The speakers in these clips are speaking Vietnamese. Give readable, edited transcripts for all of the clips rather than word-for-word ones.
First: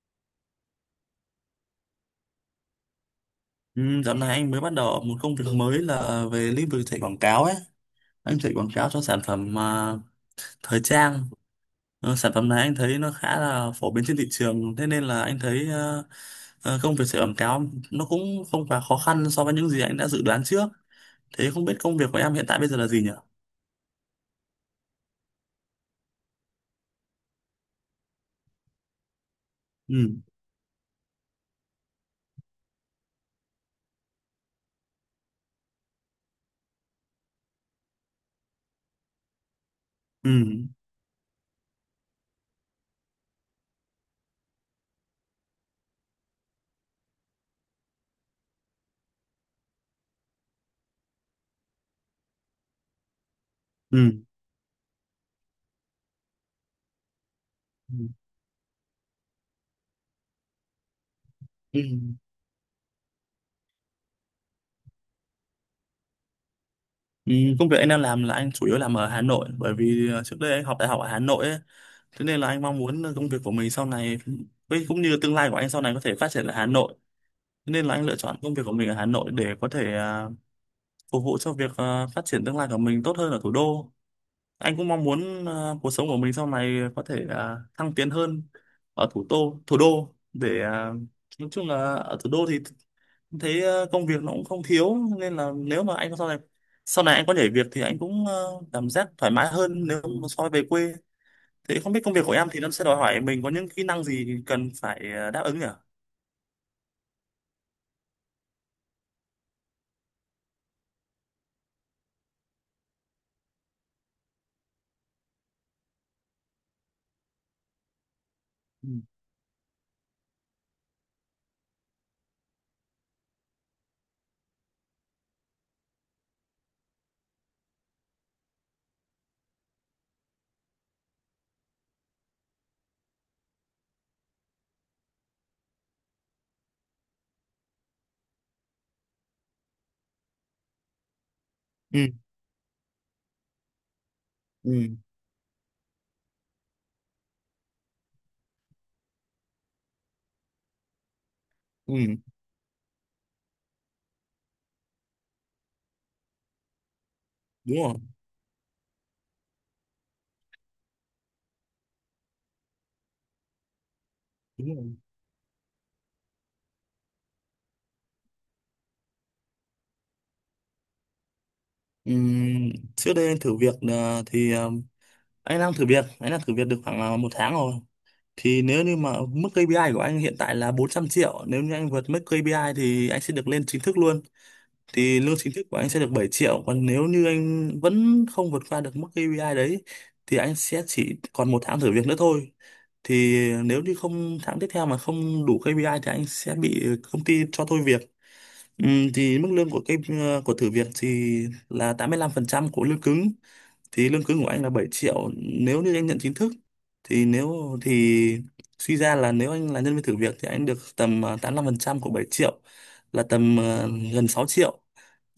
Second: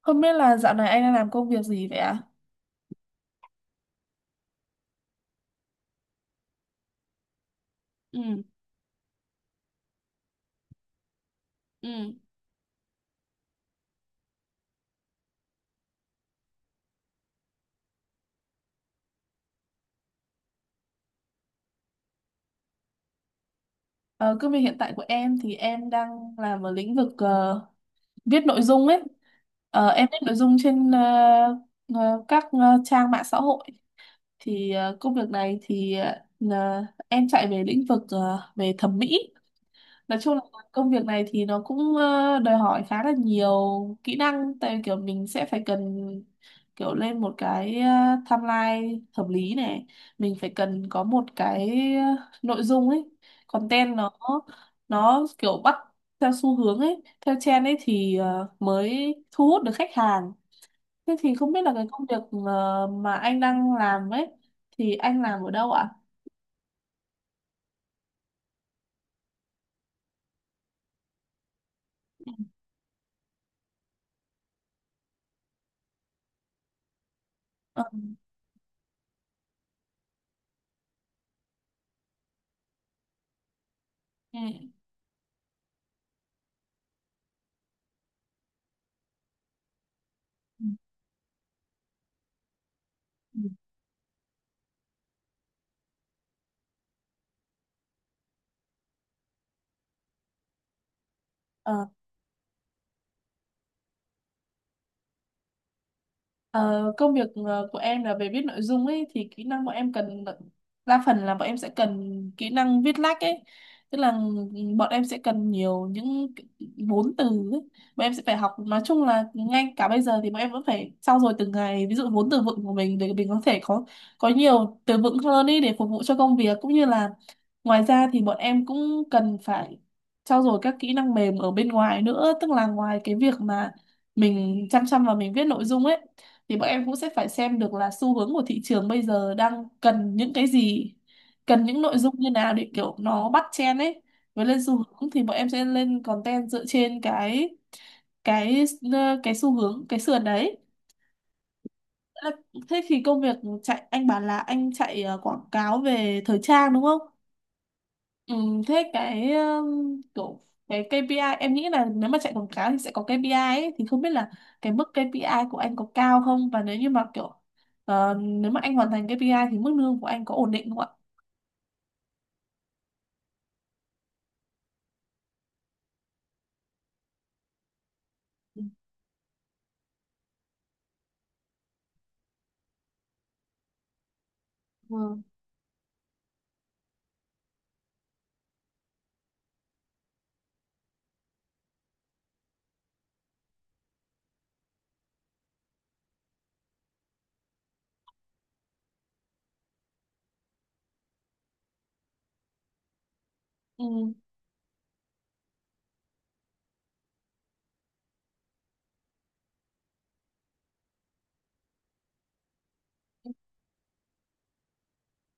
Không biết là dạo này anh đang làm công việc gì vậy ạ? Ừ, dạo này anh mới bắt đầu một công việc mới là về lĩnh vực chạy quảng cáo ấy. Anh Ừ. chạy quảng cáo cho sản phẩm thời trang. Ừ. Sản phẩm này anh thấy nó khá là phổ biến trên thị trường. Thế nên là anh thấy công việc chạy quảng cáo nó cũng không quá khó khăn so với những gì anh đã dự đoán trước. Thế không biết công việc của em hiện tại bây giờ là gì nhỉ? Ờ, Công việc hiện tại của em thì em đang làm ở lĩnh vực viết nội dung ấy. Ờ, em viết Ừ, nội dung trên ờ, các ờ, trang mạng xã hội. Thì công việc này thì là em chạy về lĩnh vực về thẩm mỹ. Nói ừ, chung là công việc này thì nó cũng đòi hỏi khá là nhiều kỹ năng, tại vì kiểu mình sẽ phải cần kiểu lên một cái timeline hợp lý này, mình phải cần có một cái ờ, nội dung ấy, content nó ừ, nó kiểu bắt theo xu hướng ấy, theo trend ấy, ừ. thì mới thu hút được khách hàng. Thế thì không biết là Ừ. cái công việc mà anh đang làm ấy, thì anh làm ở đâu ạ? Ừ, công việc anh đang làm là anh chủ yếu làm ở Hà Nội, bởi vì trước đây anh học đại học ở Hà Nội ấy, thế nên là anh mong muốn công việc của mình sau này, với cũng như tương lai của anh sau này có thể phát triển ở Hà Nội. Thế Ờ. nên là anh lựa chọn công việc của mình ở Hà Nội để có thể phục vụ cho việc phát triển tương lai của mình tốt hơn ở thủ đô. Ừ. Anh cũng mong muốn cuộc sống của mình sau này có thể thăng tiến hơn ở thủ đô để nói chung là ở thủ đô thì Ừ. thấy công việc nó cũng không thiếu, nên là nếu mà anh sau này anh có nhảy việc thì anh cũng cảm giác thoải mái hơn nếu mà so với về quê. Thế Ừ. không biết công việc của em thì nó sẽ đòi hỏi mình có những kỹ năng gì cần phải đáp ứng nhỉ? Ờ, Công việc của em là về viết nội dung ấy, thì kỹ năng bọn em cần đa phần là bọn em sẽ cần kỹ năng viết lách ấy, tức là bọn em sẽ cần nhiều những cái vốn từ ấy. Bọn em sẽ phải học, nói Ừ. chung là ngay cả bây giờ thì bọn em vẫn phải trau dồi từng ngày ví dụ vốn từ vựng của mình để mình có thể có nhiều từ vựng hơn ấy để phục vụ cho công việc, cũng như là ngoài ra thì bọn em cũng cần phải trau dồi các kỹ năng mềm ở bên ngoài nữa, tức là ngoài cái việc mà mình chăm chăm vào mình viết nội dung ấy, thì bọn em cũng sẽ phải xem được là xu hướng của thị trường bây giờ đang cần những cái gì, cần những nội Ừ. dung như nào để kiểu nó bắt trend ấy, với lên xu Ừ. hướng, thì bọn em sẽ lên content dựa trên cái cái xu hướng, cái sườn đấy. Ừ, Thế là- Thế thì công việc chạy, anh bảo là anh chạy quảng cáo về thời trang đúng không? đúng rồi, Ừ, thế cái kiểu cái KPI, em nghĩ là nếu mà chạy quảng cáo thì sẽ có KPI ấy, thì không biết là cái đúng mức rồi. KPI của anh có cao không, và nếu như mà kiểu nếu mà anh hoàn thành KPI thì mức lương của anh có ổn định không ạ? Ừm, Trước đây anh thử việc thì anh đang thử việc được khoảng 1 tháng rồi, thì nếu như mà mức KPI của anh hiện tại là 400 triệu, nếu như anh vượt mức KPI thì anh sẽ được lên chính thức luôn. Ừ. Thì lương chính thức của anh sẽ được 7 triệu, còn nếu như anh vẫn không vượt qua được mức KPI đấy thì anh sẽ chỉ còn 1 tháng thử việc nữa thôi. Thì nếu như không, tháng tiếp theo mà không đủ KPI thì anh sẽ bị công ty cho thôi việc. Thì mức lương của cái của thử việc thì là 85% của lương cứng. Thì Ừ. lương cứng của anh là 7 triệu nếu như anh nhận chính thức, thì nếu thì suy ra là nếu anh là nhân viên thử việc thì anh được tầm 85% của 7 triệu, là tầm gần 6 triệu.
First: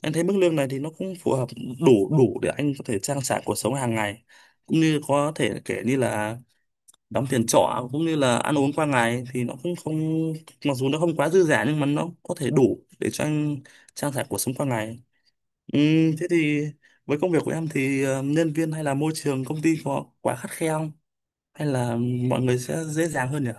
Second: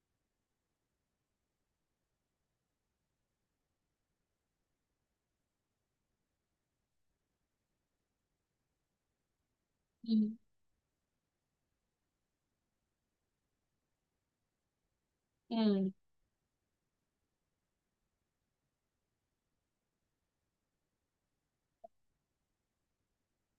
Anh thấy mức lương này thì nó cũng phù hợp, đủ đủ để anh có thể trang trải cuộc sống hàng ngày, cũng như có thể kể như là đóng tiền trọ cũng như là ăn uống qua ngày, thì nó cũng Ừ. không mặc dù nó không quá dư dả nhưng mà nó có thể đủ để cho anh trang trải cuộc sống qua ngày. Ừ. Thế thì với công việc của em thì nhân viên hay là môi trường công ty có quá khắt khe không, hay là mọi người sẽ dễ dàng hơn nhỉ?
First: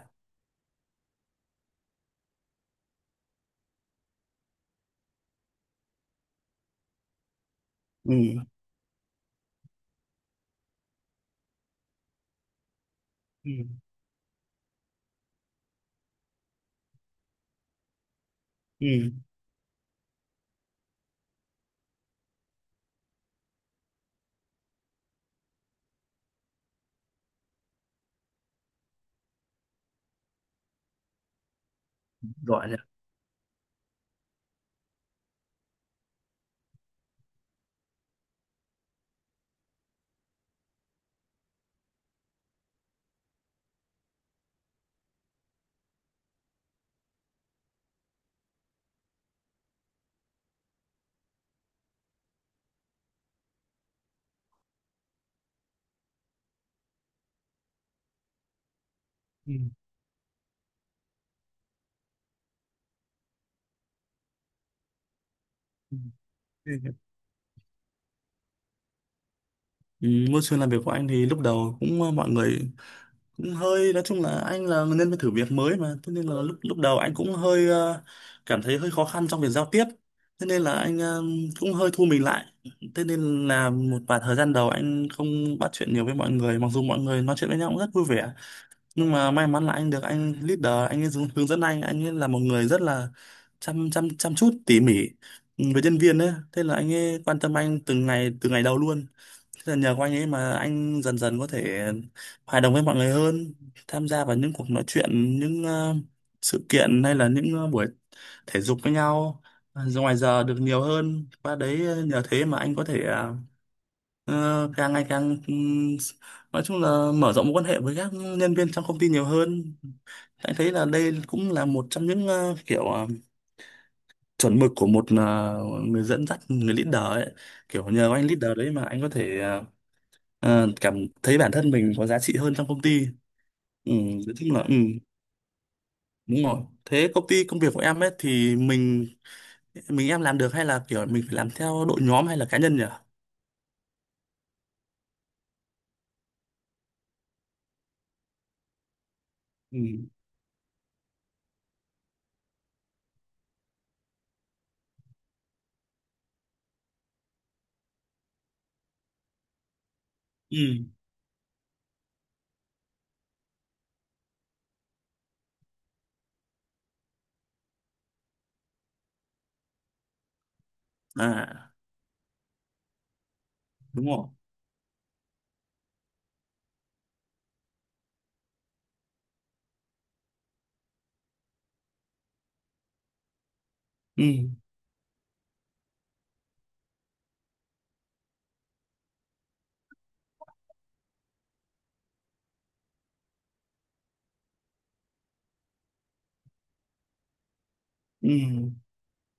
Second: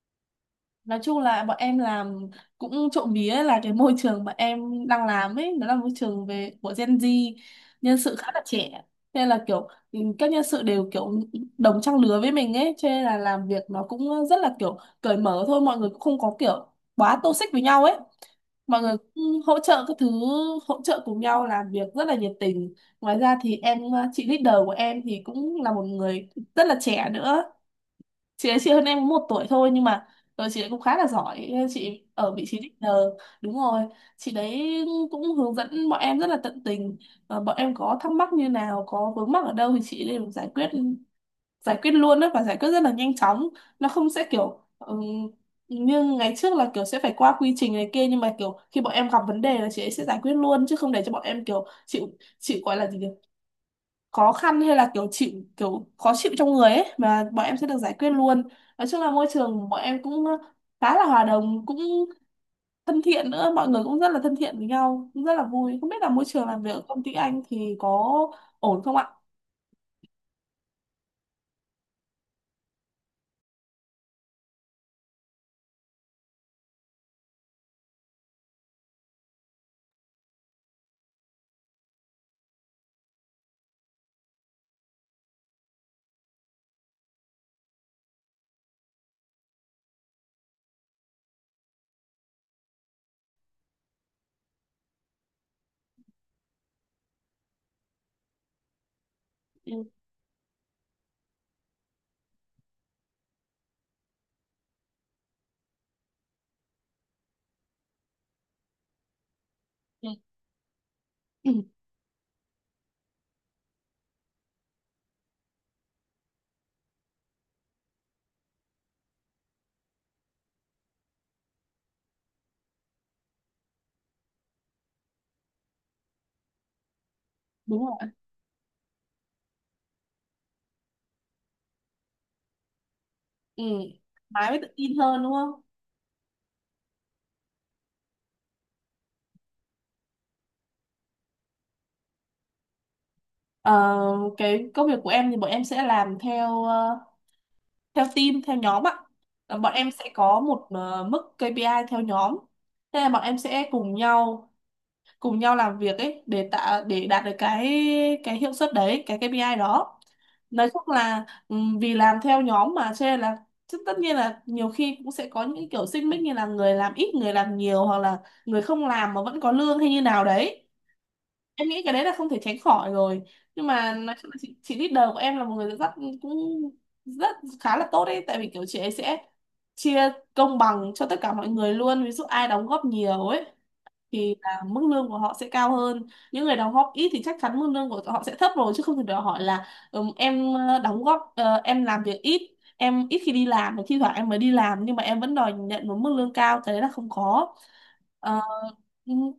Nói chung là bọn em làm cũng trộm vía là cái môi trường bọn em đang làm ấy nó là môi trường về của Gen Z, nhân Ừ. sự khá là trẻ, nên là kiểu ừ, các nhân sự đều kiểu đồng trang lứa với mình ấy, cho nên là làm Ừ. việc nó cũng rất là kiểu cởi mở thôi, mọi người cũng không có kiểu quá toxic với nhau ấy, mọi người Ừ. cũng hỗ trợ các thứ, hỗ trợ cùng nhau làm việc rất là nhiệt tình. Ngoài ra thì em, chị leader của em thì cũng là một người rất là trẻ nữa, chị ấy chị hơn em một tuổi thôi nhưng mà rồi chị ấy cũng khá là giỏi, chị ở vị trí Gọi nhỉ? leader, đúng rồi, chị đấy cũng hướng dẫn bọn em rất là tận tình. Ờ, bọn em có thắc mắc như nào, có vướng mắc ở đâu thì chị đều giải quyết, giải quyết luôn đó và giải quyết rất là nhanh chóng, nó không sẽ kiểu như ngày trước là kiểu sẽ phải qua quy trình này kia, nhưng mà kiểu khi bọn em gặp vấn đề là chị ấy sẽ giải quyết luôn chứ không để cho bọn em kiểu chịu, chịu gọi là gì nhỉ? Khó khăn hay là kiểu chịu kiểu khó chịu trong người ấy, mà bọn em sẽ được giải quyết luôn. Nói chung là môi Ừ. trường của bọn em cũng khá là hòa đồng, cũng thân thiện nữa, mọi người cũng rất là thân thiện với nhau, cũng rất là vui. Không biết là môi trường làm việc ở Ừ. công ty anh thì có ổn không ạ? Ừ, môi trường làm việc của anh thì lúc đầu cũng mọi người cũng hơi, nói chung là anh là nên phải thử việc mới mà, thế nên là lúc lúc đầu anh cũng hơi cảm thấy hơi khó khăn trong việc giao tiếp, thế nên là anh cũng hơi thu mình lại, thế nên là một vài thời gian đầu anh không bắt chuyện nhiều với mọi người, mặc dù mọi người nói chuyện với nhau cũng rất vui vẻ. Nhưng mà may mắn là anh được anh leader, anh ấy hướng hướng dẫn anh ấy là một người rất là chăm chăm chăm chút tỉ mỉ với nhân viên ấy, thế là anh ấy quan tâm anh từng ngày, từ ngày đầu luôn. Thế là Ừ. nhờ có anh ấy mà anh dần dần có thể hòa đồng với mọi người hơn, tham gia vào những cuộc nói chuyện, những sự kiện hay là những buổi thể dục với nhau, ra Ừ. ngoài giờ được nhiều hơn. Ừ. Qua đấy nhờ thế mà anh có thể càng ngày càng nói chung là mở rộng mối quan hệ với các nhân viên trong công ty nhiều hơn. Anh thấy là đây cũng là một trong những kiểu chuẩn mực của một người dẫn dắt, người leader ấy, Đúng kiểu rồi. nhờ anh leader đấy mà anh có thể cảm thấy bản thân mình có giá trị hơn trong công ty. Ừ. Ừ, nói Mái chung mới là, tự ừ, tin hơn đúng không? đúng rồi. Thế công việc của em ấy thì mình em làm được hay là kiểu mình phải làm theo đội nhóm hay là cá nhân nhỉ? Ờ, cái công việc của em thì bọn em sẽ làm theo theo team, theo nhóm ạ. Ờ, bọn Ừ. em sẽ có một mức KPI theo nhóm. Thế là bọn em sẽ cùng nhau làm việc ấy để tạo, để đạt được cái hiệu suất đấy, cái KPI đó. Nói Ừ. chung là vì làm theo nhóm mà cho nên là, chứ tất nhiên là nhiều khi cũng sẽ có những kiểu xích mích như là người làm ít người làm nhiều, hoặc là người không làm mà vẫn có lương hay như nào đấy, em À, nghĩ cái đấy là không thể tránh khỏi rồi. Nhưng mà đúng nói rồi. chung là chị leader của em là một người rất, cũng rất khá là tốt đấy, tại vì kiểu chị ấy sẽ chia công bằng cho tất cả mọi người luôn, ví dụ ai đóng góp nhiều ấy Ừ. thì là mức lương của họ sẽ cao hơn, những người đóng góp ít thì chắc chắn mức lương của họ sẽ thấp rồi, chứ không thể đòi hỏi là em đóng góp, em làm việc ít, em ít khi đi làm, thi thoảng em mới đi làm nhưng mà em vẫn đòi nhận một mức lương cao, cái đấy là không có. Ờ, Ừ. ừm,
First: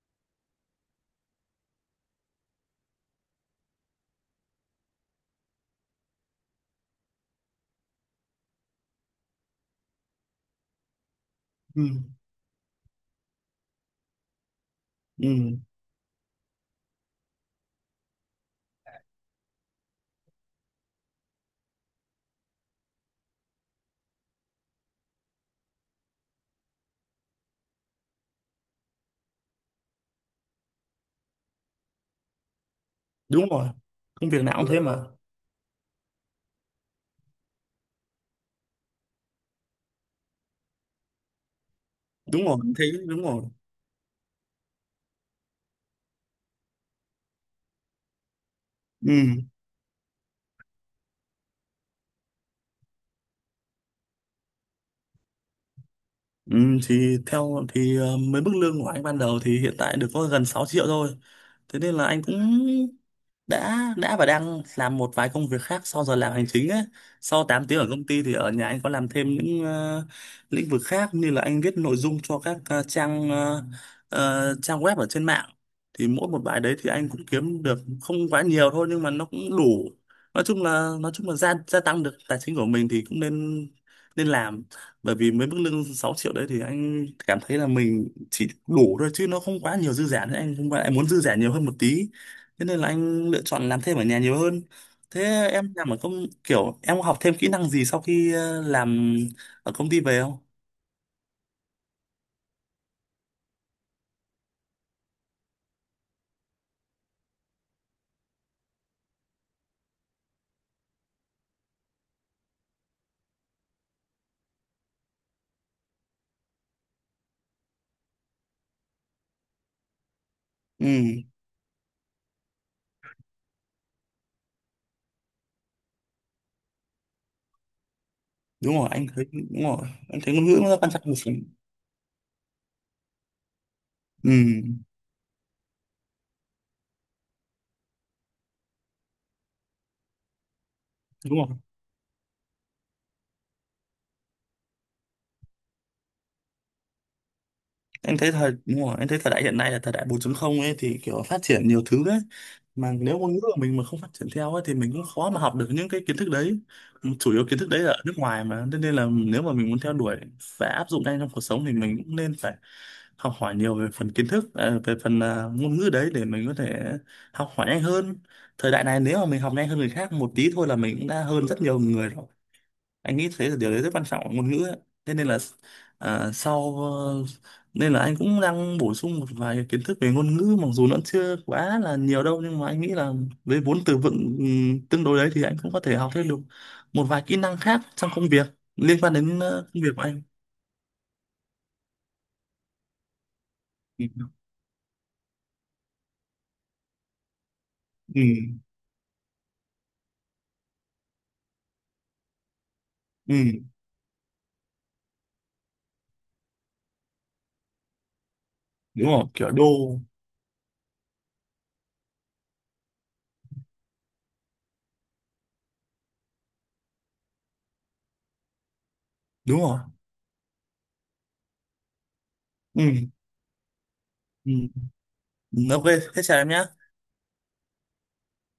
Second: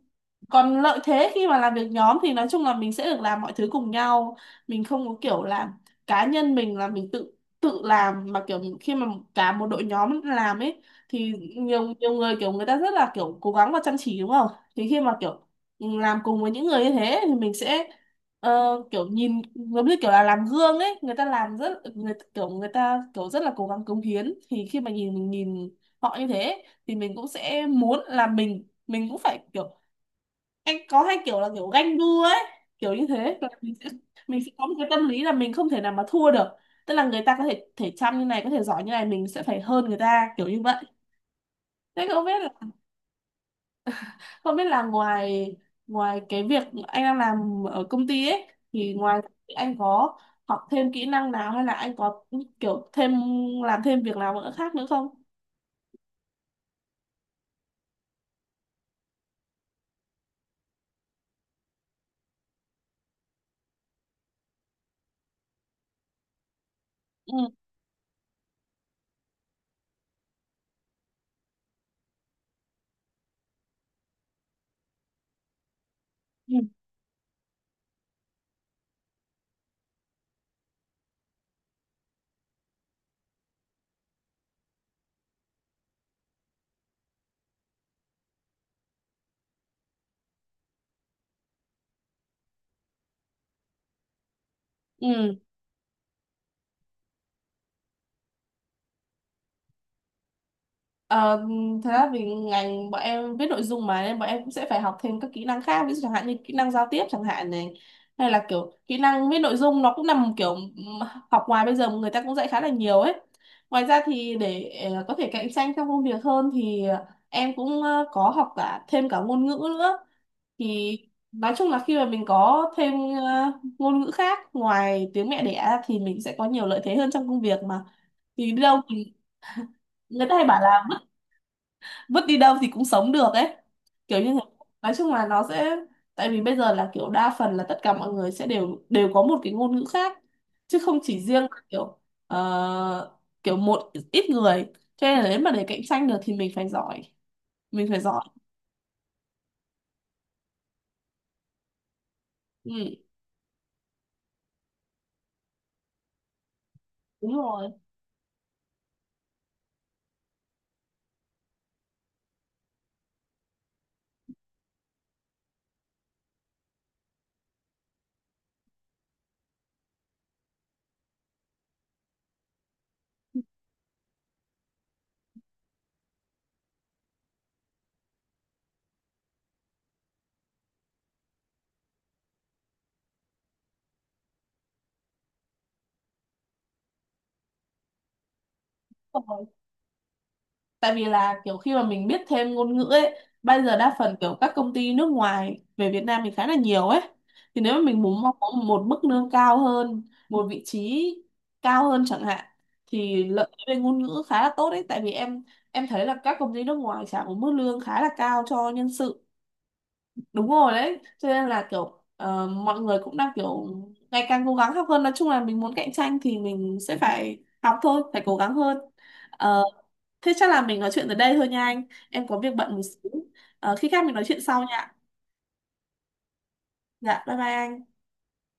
Còn lợi thế khi mà làm việc nhóm thì nói chung là mình sẽ được làm mọi thứ cùng nhau, mình không có kiểu là cá nhân mình là mình tự tự làm, mà kiểu khi mà cả một đội nhóm làm ấy thì Ừ. nhiều nhiều người kiểu người ta rất là kiểu cố gắng và chăm chỉ đúng không, thì khi mà kiểu Ừ, làm cùng với những người như thế thì mình sẽ kiểu nhìn giống như kiểu là làm gương ấy, người ta làm rất, người kiểu người ta kiểu rất là cố gắng cống hiến, thì khi mà nhìn, mình nhìn họ như thế thì mình cũng sẽ muốn là mình cũng phải kiểu, anh có hai kiểu là kiểu ganh đua ấy, kiểu như thế là đúng rồi. mình sẽ, Công mình việc sẽ nào có cũng, một thế cái mà. tâm lý là mình không thể nào mà thua được, tức là người ta có thể thể chăm như này, có thể giỏi như này, mình sẽ phải hơn người ta kiểu như vậy. Thế không biết, Đúng rồi, thế đúng rồi. không biết là ngoài ngoài cái việc anh đang làm ở công ty ấy, thì ngoài, Ừ. anh có học thêm kỹ năng nào hay là anh có kiểu thêm, làm thêm việc nào nữa khác nữa không? Ừ, thì theo thì mấy mức lương của anh ban đầu thì hiện tại được có gần 6 triệu thôi. Thế nên là anh cũng đã và đang làm một vài công việc khác sau giờ làm hành chính ấy. Ừ. Sau 8 tiếng ở công ty thì ở nhà anh có làm thêm những lĩnh vực khác, như là anh viết nội dung cho các trang web ở trên mạng. Thì mỗi một Ừ. bài đấy thì anh cũng kiếm được không quá nhiều thôi, nhưng mà nó cũng đủ. Nói chung là gia gia tăng được tài chính của mình thì cũng nên nên làm, bởi vì với mức lương 6 triệu đấy thì anh cảm thấy là mình chỉ đủ thôi chứ nó không quá nhiều dư giả nữa, anh không phải, anh muốn dư giả nhiều hơn một tí, thế nên là anh lựa chọn làm thêm ở nhà nhiều hơn. Thế Ừ. em làm ở công kiểu em có học thêm kỹ năng gì sau khi làm ở công ty về không? Ờ, thật ra vì ngành bọn em viết nội dung mà nên bọn em cũng sẽ phải học thêm các kỹ năng khác, ví dụ chẳng hạn như kỹ năng giao tiếp chẳng hạn này, hay là kiểu kỹ năng viết nội dung nó cũng nằm kiểu học ngoài bây giờ người ta cũng dạy khá là nhiều ấy. Ngoài ra thì để có thể cạnh tranh trong công việc hơn thì em cũng có học cả thêm cả ngôn ngữ nữa, thì Ừ, nói chung là khi mà mình có thêm ờ, ngôn ngữ khác ngoài tiếng mẹ đẻ thì mình sẽ có nhiều lợi thế hơn trong công việc mà, thì đi đâu thì đúng rồi, anh người thấy ta hay ngôn ngữ bảo nó là quan trọng một phần. vứt đi đâu thì cũng sống được ấy, kiểu như Ừ, thế. Nói chung là nó sẽ, tại vì bây giờ là kiểu đa phần là tất cả mọi người sẽ đều đều có một cái ngôn ngữ khác, chứ không chỉ đúng riêng rồi, là kiểu ờ, kiểu một ít người, cho nên là nếu mà để cạnh tranh được thì mình phải giỏi, mình phải em giỏi. thấy thời đúng rồi, em thấy thời đại hiện nay là thời đại 4 không ấy, thì kiểu phát triển nhiều thứ đấy, mà Ừ, nếu ngôn ngữ của mình mà không phát triển theo ấy thì mình cũng khó mà học được những cái kiến thức đấy, chủ đúng yếu kiến rồi. thức đấy là ở nước ngoài mà. Thế nên là nếu mà mình muốn theo đuổi và áp dụng ngay trong cuộc sống thì mình cũng nên phải học hỏi nhiều về phần kiến thức, về phần ngôn ngữ đấy, để mình có thể học hỏi nhanh hơn. Thời đại này nếu mà mình học nhanh hơn người khác một tí thôi là mình cũng đã hơn rất nhiều người rồi, anh nghĩ thế là điều đấy rất quan trọng ở ngôn ngữ ấy. Thế nên là à, sau ờ, nên là anh cũng đang bổ sung một vài kiến thức về ngôn ngữ, mặc dù nó chưa quá là nhiều đâu, nhưng mà anh nghĩ là với vốn từ vựng tương đối đấy thì anh cũng có thể học thêm được một vài kỹ năng khác trong công việc liên quan Đúng đến rồi. Công việc của anh. Tại vì là kiểu khi mà mình biết thêm ngôn ngữ ấy, bây giờ đa Ừ. phần kiểu các công ty nước ngoài về Việt Nam mình khá là nhiều ấy, thì nếu mà mình muốn Ừ. mong có một mức lương cao hơn, một vị trí cao hơn chẳng hạn, thì lợi Ừ, thế về ngôn ngữ khá là tốt đấy, tại vì em thấy là các công ty nước ngoài trả một mức lương khá là cao cho nhân đúng sự, rồi, kiểu đô đúng rồi đấy, cho nên là kiểu mọi người cũng đang kiểu ngày càng cố gắng học hơn, nói chung là mình muốn cạnh tranh thì mình sẽ phải học thôi, phải cố gắng hơn. đúng Ờ. rồi. Thế chắc là mình nói chuyện tới đây thôi nha anh. Em có việc bận một Ừ. xíu. Ờ, khi khác mình nói chuyện Ừ. sau nha. OK. Thế chào em nhé. Dạ, bye bye anh.